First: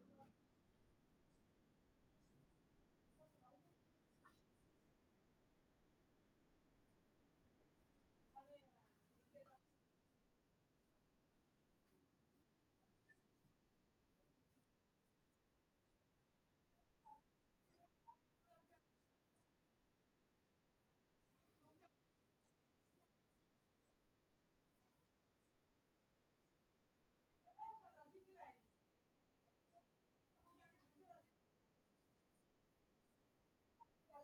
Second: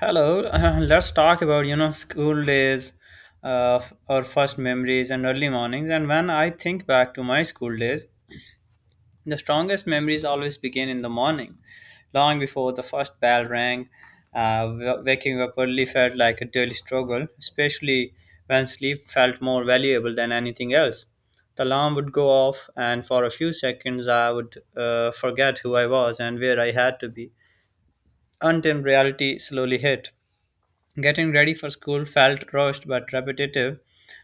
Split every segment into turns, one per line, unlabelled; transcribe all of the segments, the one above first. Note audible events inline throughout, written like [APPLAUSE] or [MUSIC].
Hello, [LAUGHS] let's talk about school days, our first memories and early mornings. And when I think back to my school days, the strongest memories always begin in the morning, long before the first bell rang. Waking up early felt like a daily struggle, especially when sleep felt more valuable than anything else. The alarm would go off, and for a few seconds, I would forget who I was and where I had to be until reality slowly hit. Getting ready for school felt rushed but repetitive,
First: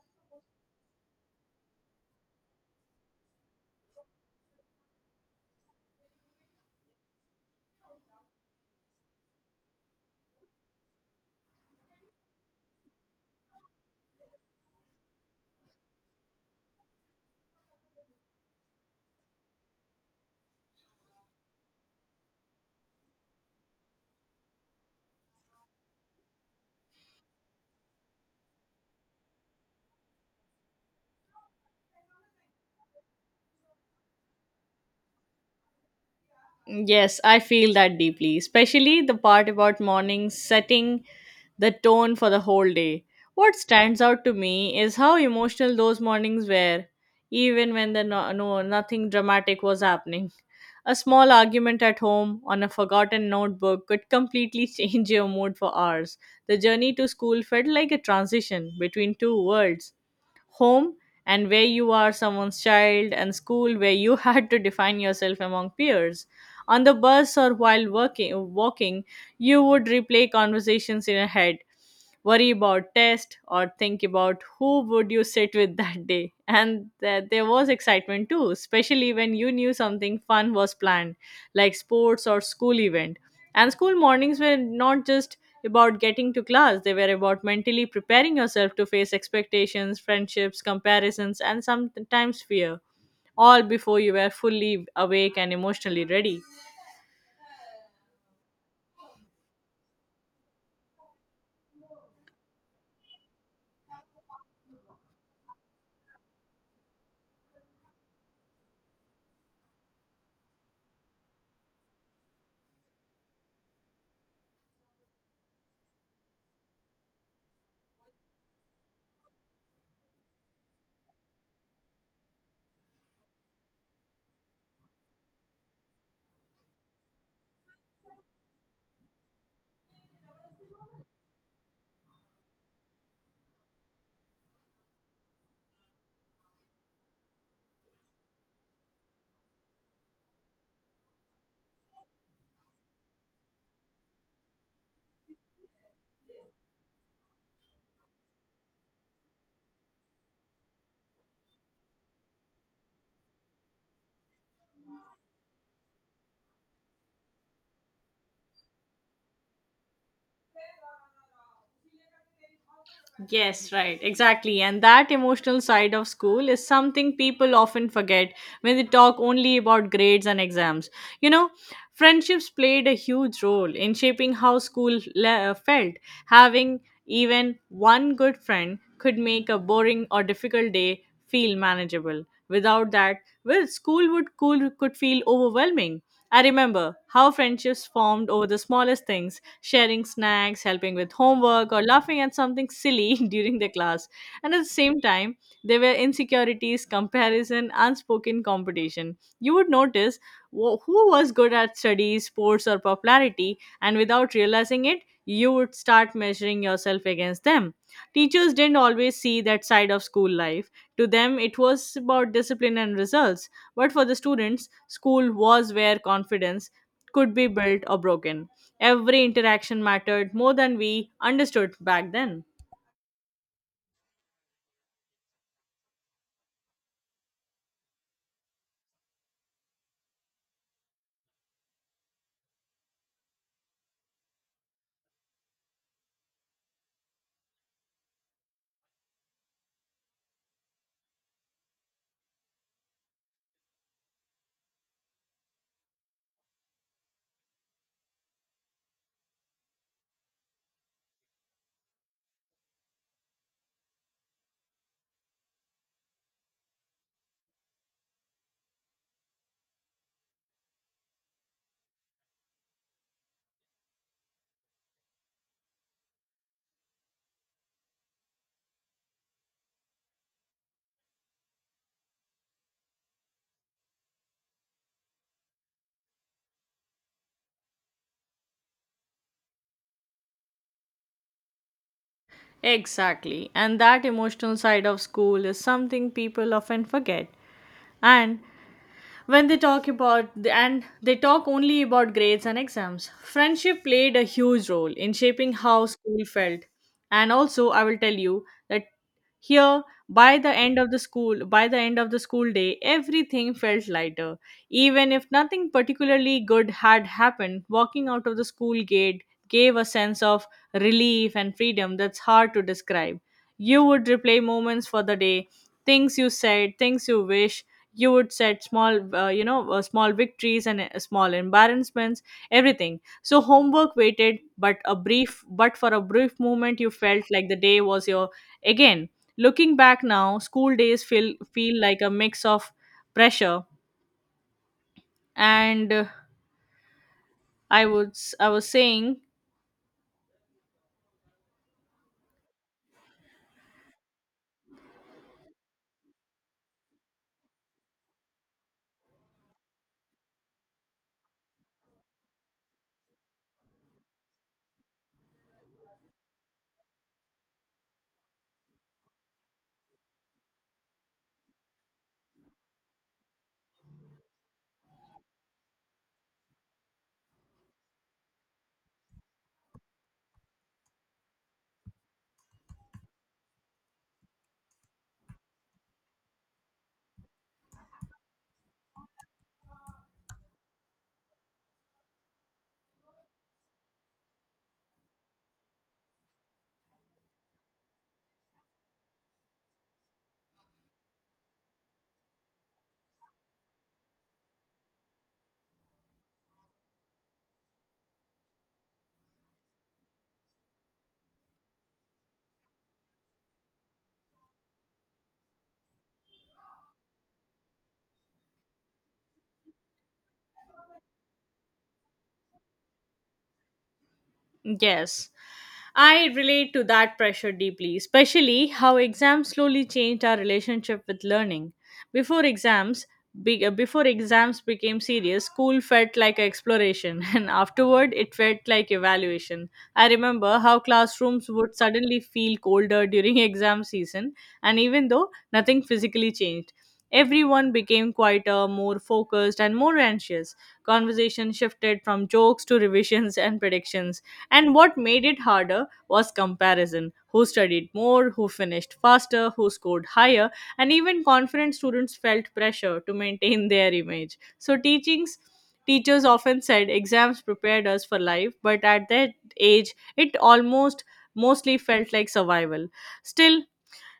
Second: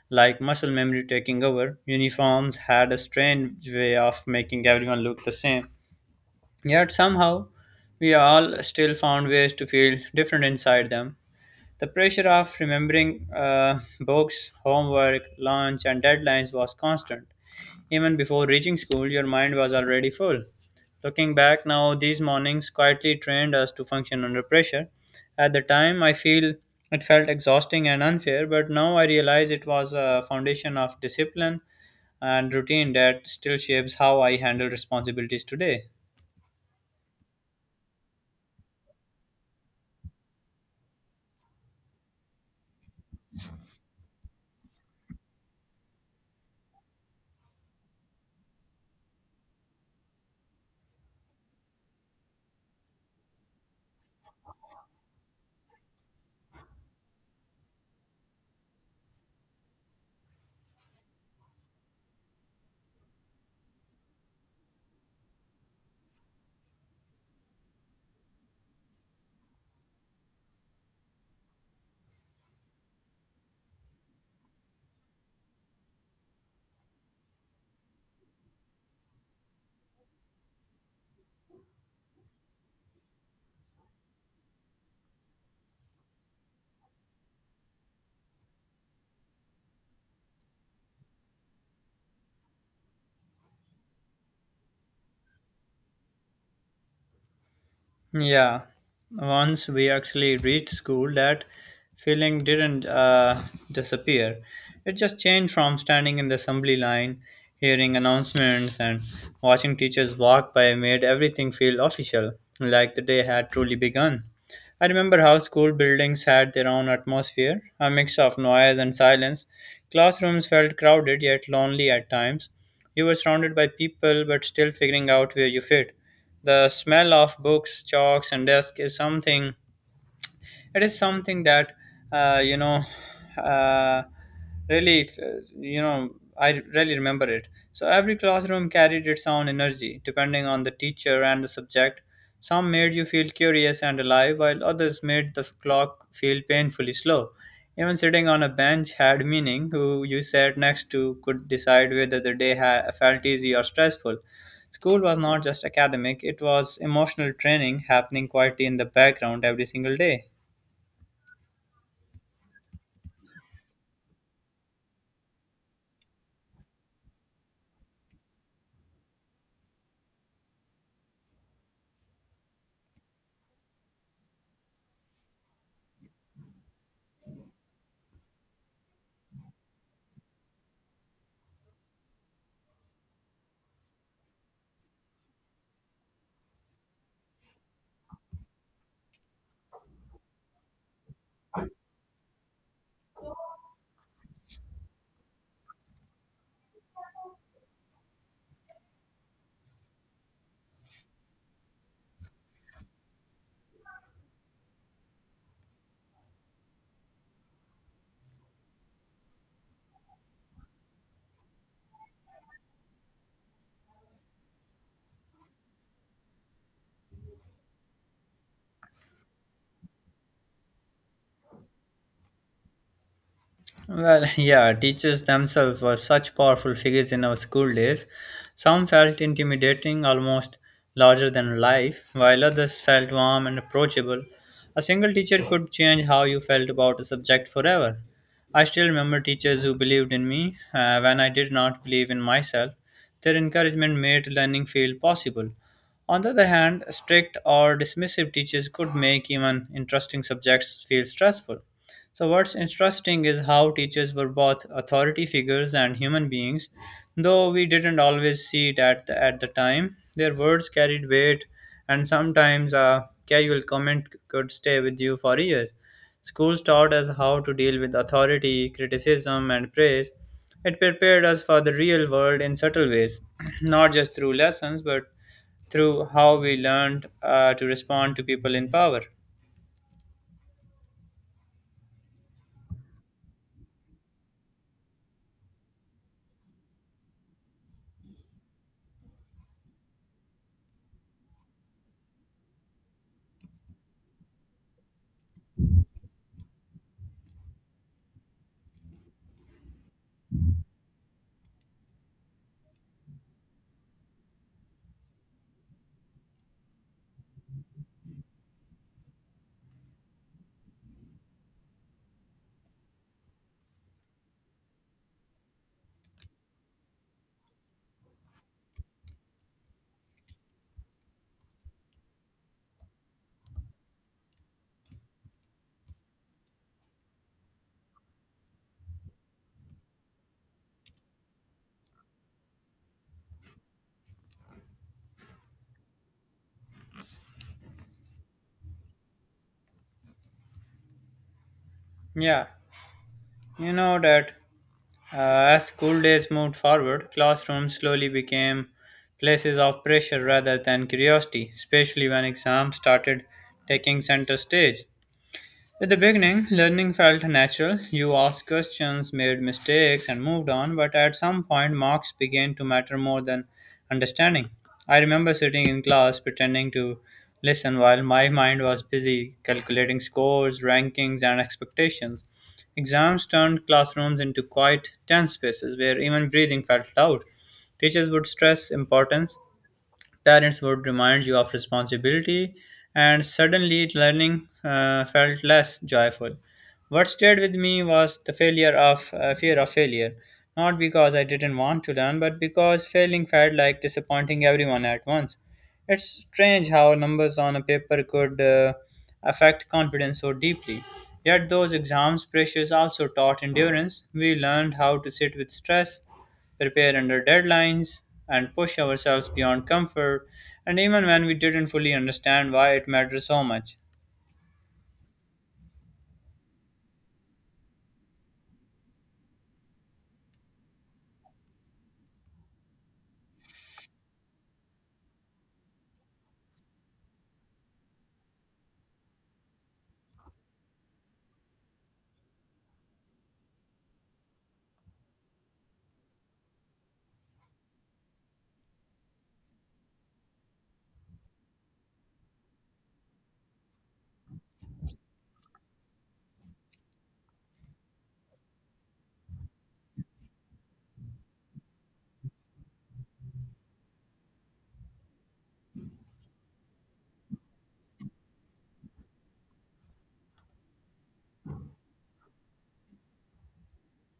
like muscle memory taking over. Uniforms had a strange way of making everyone look the same. Yet somehow, we all still found ways to feel different inside them. The pressure of remembering books, homework, lunch, and deadlines was constant. Even before reaching school, your mind was already full. Looking back now, these mornings quietly trained us to function under pressure. At the time, I feel it felt exhausting and unfair, but now I realize it was a foundation of discipline and routine that still shapes how I handle responsibilities today.
Yes, I feel that deeply, especially the part about mornings setting the tone for the whole day. What stands out to me is how emotional those mornings were, even when the no, no nothing dramatic was happening. A small argument at home on a forgotten notebook could completely [LAUGHS] change your mood for hours. The journey to school felt like a transition between two worlds, home and where you are someone's child, and school where you [LAUGHS] had to define yourself among peers. On the bus or while working walking, you would replay conversations in your head, worry about test, or think about who would you sit with [LAUGHS] that day. There was excitement too, especially when you knew something fun was planned, like sports or school event. And school mornings were not just about getting to class, they were about mentally preparing yourself to face expectations, friendships, comparisons, and sometimes fear, all before you were fully awake and emotionally ready.
Yeah, once we actually reached school, that feeling didn't disappear. It just changed from standing in the assembly line, hearing announcements, and watching teachers walk by made everything feel official, like the day had truly begun. I remember how school buildings had their own atmosphere, a mix of noise and silence. Classrooms felt crowded yet lonely at times. You were surrounded by people but still figuring out where you fit. The smell of books, chalks, and desk is something it is something that you know uh, really if, you know I really remember it. So every classroom carried its own energy depending on the teacher and the subject. Some made you feel curious and alive, while others made the clock feel painfully slow. Even sitting on a bench had meaning: who you sat next to could decide whether the felt easy or stressful. School was not just academic, it was emotional training happening quietly in the background every single day.
Yes, right, exactly. And that emotional side of school is something people often forget when they talk only about grades and exams. You know, Friendships played a huge role in shaping how felt. Having even one good friend could make a boring or difficult day feel manageable. Without that, well, school would cool could feel overwhelming. I remember how friendships formed over the smallest things, sharing snacks, helping with homework, or laughing at something silly [LAUGHS] during the class. And at the same time, there were insecurities, comparison, unspoken competition. You would notice who was good at studies, sports, or popularity, and without realizing it, you would start measuring yourself against them. Teachers didn't always see that side of school life. To them, it was about discipline and results. But for the students, school was where confidence could be built or broken. Every interaction mattered more than we understood back then.
Well, yeah, teachers themselves were such powerful figures in our school days. Some felt intimidating, almost larger than life, while others felt warm and approachable. A single teacher could change how you felt about a subject forever. I still remember teachers who believed in me. On the other hand, strict or dismissive teachers could make even interesting subjects feel stressful. So, what's interesting is how teachers were both authority figures and human beings, though we didn't always see it at the time. Their words carried weight, and sometimes a casual comment could stay with you for years. Schools taught us how to deal with authority, criticism, and praise. It prepared us for the real world in subtle ways, [CLEARS THROAT] not just through lessons, but through how we learned to respond to people in power.
Exactly. And that emotional side of school is something people often forget. And when they talk about, and they talk only about grades and exams, friendship played a huge role in shaping how school felt. And also I will tell you that here, by the end of the school day everything felt lighter, even if nothing particularly good had happened. Walking out of the school gate gave a sense of relief and freedom that's hard to describe. You would replay moments for the day, things you said, things you wish. You would set small, small victories and small embarrassments, everything. So homework waited, but for a brief moment, you felt like the day was your again. Looking back now, school days feel like a mix of pressure and I was saying.
Yeah, you know that uh, as school days moved forward, classrooms slowly became places of pressure rather than curiosity, especially when exams started taking center stage. At the beginning, learning felt natural. You asked questions, made mistakes, and moved on, but at some point, marks began to matter more than understanding. I remember sitting in class pretending to listen while my mind was busy calculating scores, rankings, and expectations. Exams turned classrooms into quiet, tense spaces where even breathing felt loud. Teachers would stress importance. Parents would remind you of responsibility, and suddenly learning felt less joyful. What stayed with me was the failure of fear of failure, not because I didn't want to learn, but because failing felt like disappointing everyone at once. It's strange how numbers on a paper could affect confidence so deeply. Yet those exams pressures also taught endurance. We learned how to sit with stress, prepare under deadlines, and push ourselves beyond comfort, and even when we didn't fully understand why it mattered so much.
Yes. I relate to that pressure deeply, especially how exams slowly changed our relationship with learning. Before exams, before exams became serious, school felt like exploration, [LAUGHS] and afterward, it felt like evaluation. I remember how classrooms would suddenly feel colder during [LAUGHS] exam season, and even though nothing physically changed, everyone became quieter, more focused, and more anxious. Conversation shifted from jokes to revisions [LAUGHS] and predictions. And what made it harder was comparison, who studied more, who finished faster, who scored higher, and even confident students felt pressure to maintain [LAUGHS] their image. So, teachings teachers often said exams prepared us for life, but at that age, it almost mostly felt like survival. Still,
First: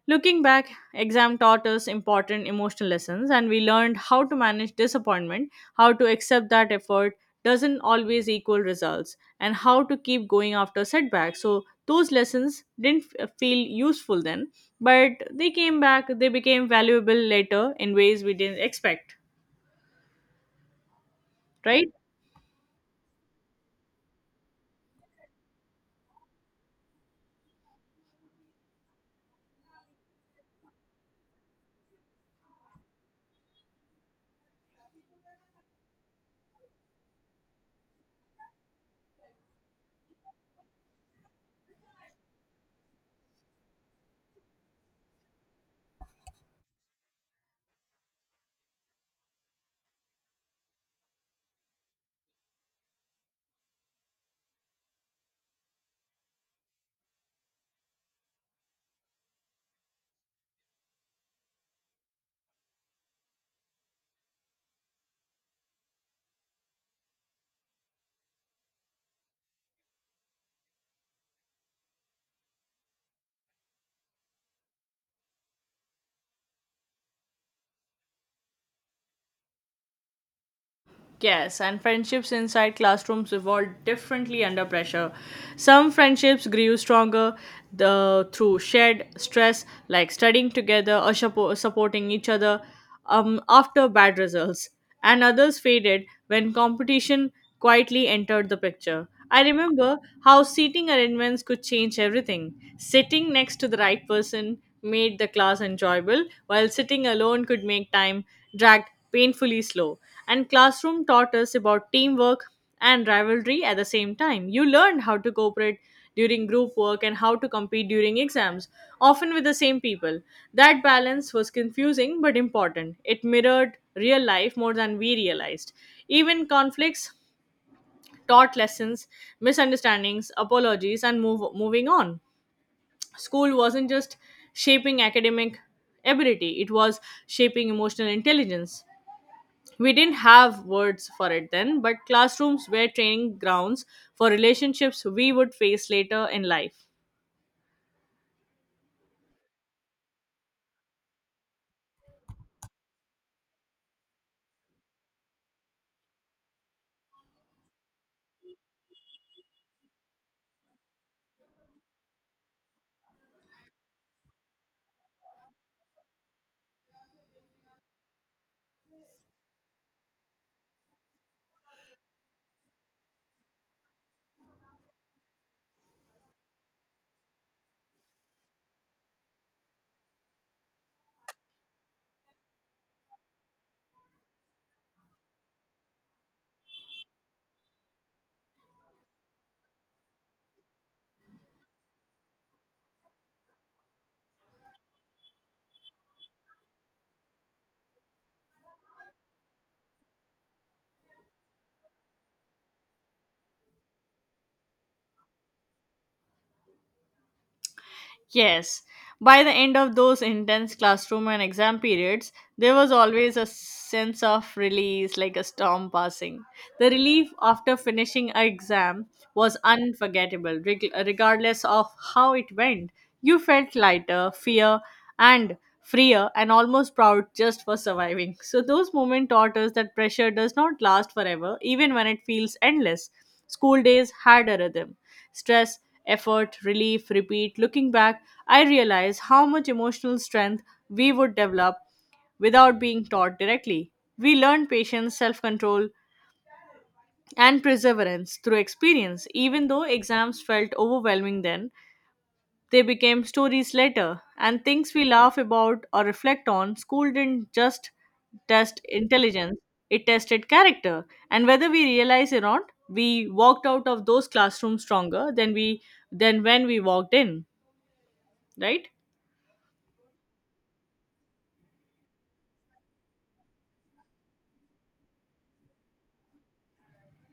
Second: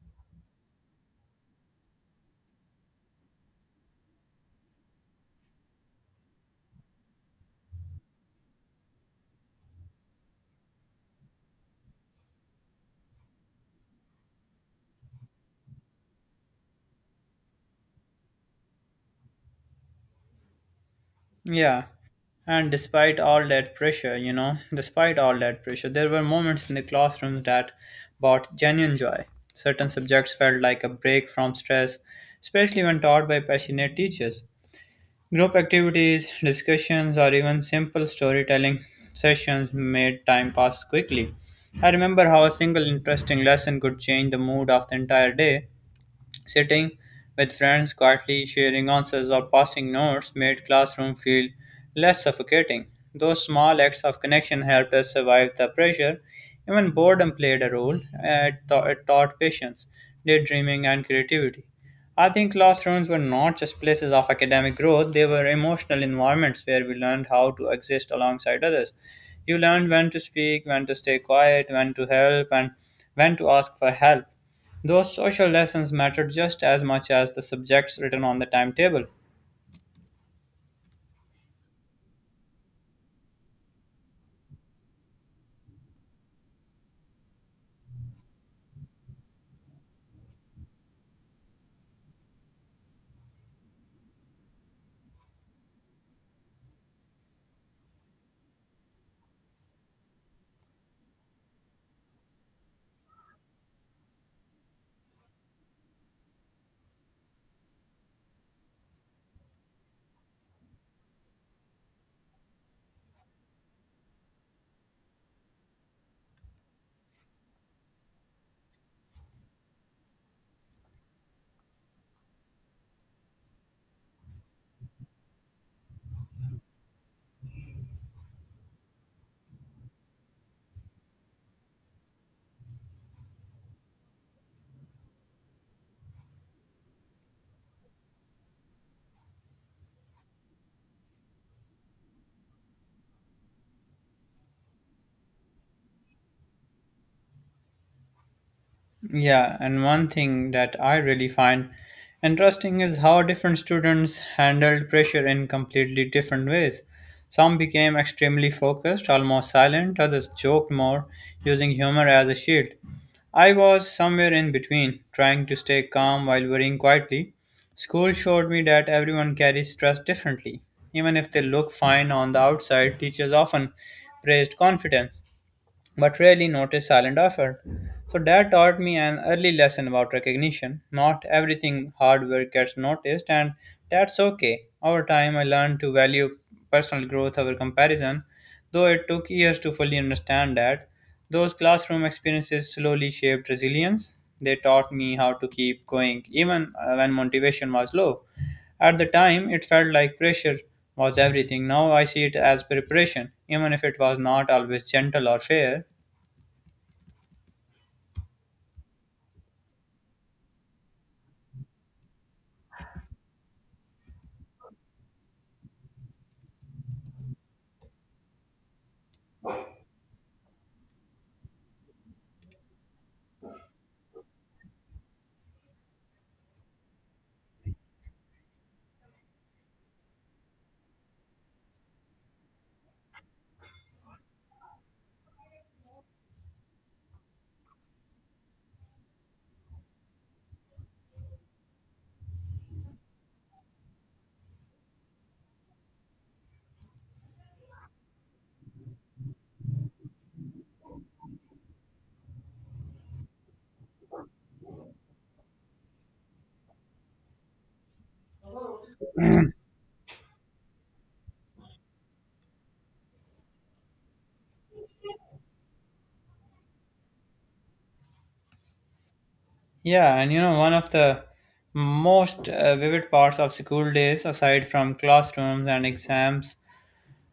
looking back, exam taught us important emotional lessons, and we learned how to manage disappointment, how to accept that effort doesn't always equal results, and how to keep going after setbacks. So, those lessons didn't f- feel useful then, but they became valuable later in ways we didn't expect,
Yeah.
right?
And despite all that pressure, there were moments in the classrooms that brought genuine joy. Certain subjects felt like a break from stress, especially when taught by passionate teachers. Group activities, discussions, or even simple storytelling sessions made time pass quickly. I remember how a single interesting lesson could change the mood of the entire day. Sitting with friends quietly sharing answers or passing notes made classroom feel less suffocating. Those small acts of connection helped us survive the pressure. Even boredom played a role. It taught patience, daydreaming, and creativity. I think classrooms were not just places of academic growth, they were emotional environments where we learned how to exist alongside others. You learned when to speak, when to stay quiet, when to help, and when to ask for help. Those social lessons mattered just as much as the subjects written on the timetable.
Yes, and friendships inside classrooms evolved differently under pressure. Some friendships grew stronger through shared stress, like studying together or supporting each other after bad results, and others faded when competition quietly entered the picture. I remember how seating arrangements could change everything. Sitting next to the right person made the class enjoyable, while sitting alone could make time drag painfully slow. And classroom taught us about teamwork and rivalry at the same time. You learned how to cooperate during group work and how to compete during exams, often with the same people. That balance was confusing but important. It mirrored real life more than we realized. Even conflicts taught lessons, misunderstandings, apologies, and moving on. School wasn't just shaping academic ability, it was shaping emotional intelligence. We didn't have words for it then, but classrooms were training grounds for relationships we would face later in life.
Yeah, and one thing that I really find interesting is how different students handled pressure in completely different ways. Some became extremely focused, almost silent, others joked more, using humor as a shield. I was somewhere in between, trying to stay calm while worrying quietly. School showed me that everyone carries stress differently. Even if they look fine on the outside, teachers often praised confidence but rarely noticed silent effort. So that taught me an early lesson about recognition. Not everything hard work gets noticed, and that's okay. Over time, I learned to value personal growth over comparison, though it took years to fully understand that. Those classroom experiences slowly shaped resilience. They taught me how to keep going even when motivation was low. At the time, it felt like pressure was everything. Now I see it as preparation, even if it was not always gentle or fair.
Yes. By the end of those intense classroom and exam periods, there was always a sense of release, like a storm passing. The relief after finishing an exam was unforgettable, regardless of how it went. You felt lighter, fear, and freer, and almost proud just for surviving. So, those moments taught us that pressure does not last forever, even when it feels endless. School days had a rhythm, stress, effort, relief, repeat. Looking back, I realize how much emotional strength we would develop without being taught directly. We learn patience, self control, and perseverance through experience, even though exams felt overwhelming then. They became stories later, and things we laugh about or reflect on. School didn't just test intelligence, it tested character. And whether we realize it or not, we walked out of those classrooms stronger than we than when we walked in, right?
Yeah, and you know, one of the most vivid parts of school days, aside from classrooms and exams,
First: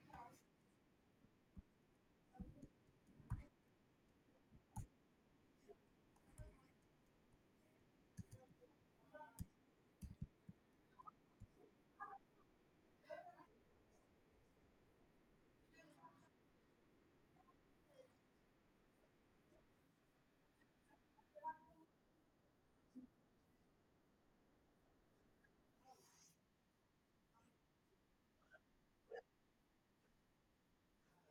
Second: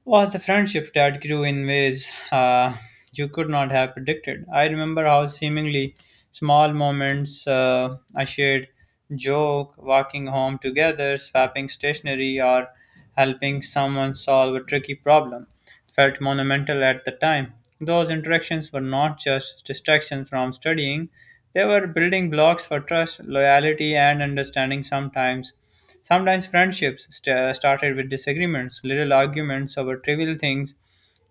was the friendship that grew in ways you could not have predicted. I remember how seemingly small moments I shared, joke, walking home together, swapping stationery, or helping someone solve a tricky problem felt monumental at the time. Those interactions were not just distractions from studying, they were building blocks for trust, loyalty, and understanding sometimes. Sometimes started with disagreements, little arguments over trivial things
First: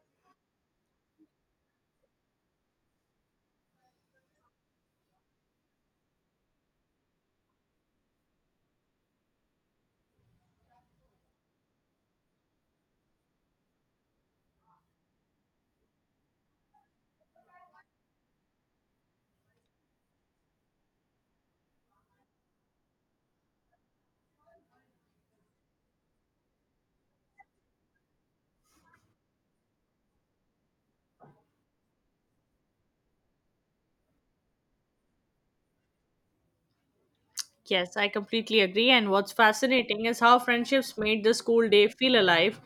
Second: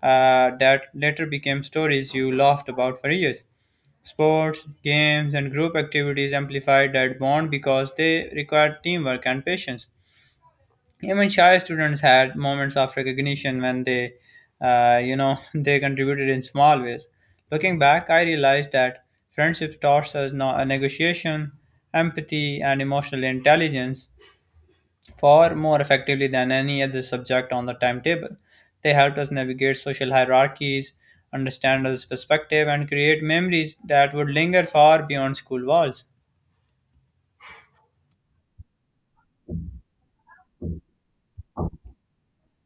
that later became stories you laughed about for years. Sports, games, and group activities amplified that bond because they required teamwork and patience. Even shy students had moments of recognition when they [LAUGHS] they contributed in small ways. Looking back, I realized that friendship taught us negotiation, empathy, and emotional intelligence far more effectively than any other subject on the timetable. They helped us navigate social hierarchies, understand others perspective, and create memories that would linger far beyond school walls.
Yes, I completely agree. And what's fascinating is how friendships made the school day feel alive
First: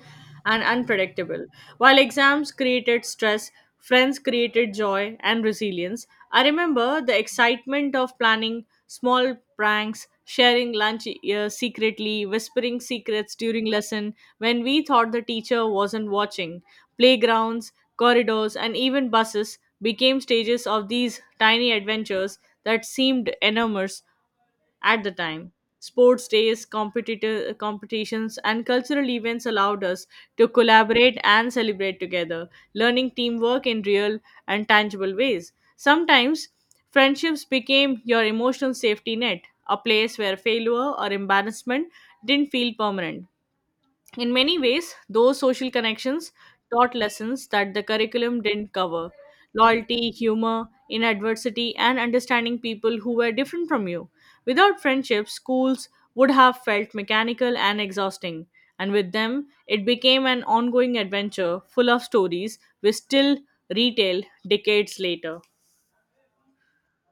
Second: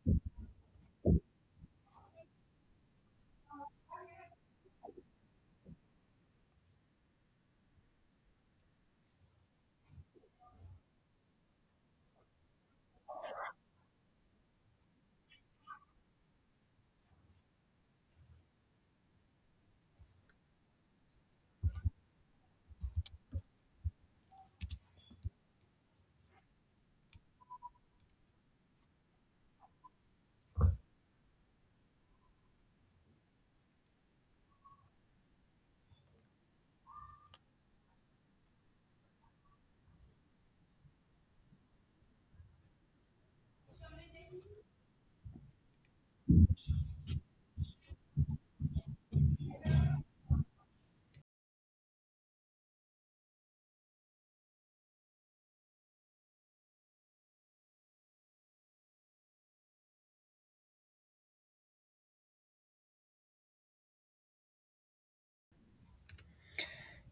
and unpredictable. While exams created stress, friends created joy and resilience. I remember the excitement of planning small pranks, sharing lunch secretly, whispering secrets during lesson when we thought the teacher wasn't watching. Playgrounds, corridors, and even buses became stages of these tiny adventures that seemed enormous at the time. Sports days, competitive competitions, and cultural events allowed us to collaborate and celebrate together, learning teamwork in real and tangible ways. Sometimes friendships became your emotional safety net, a place where failure or embarrassment didn't feel permanent. In many ways, those social connections taught lessons that the curriculum didn't cover, loyalty, humor, in adversity, and understanding people who were different from you. Without friendships, schools would have felt mechanical and exhausting, and with them, it became an ongoing adventure full of stories we still retell decades later.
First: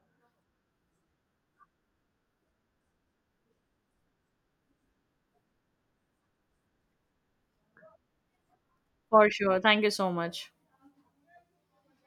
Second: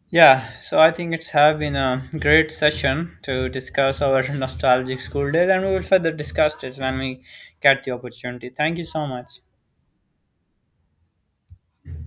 Yeah, so I think it's have been a great session to discuss our [LAUGHS] nostalgic school days, and we will further discuss it when we get the opportunity. Thank you so
For
much.
sure. Thank you so much.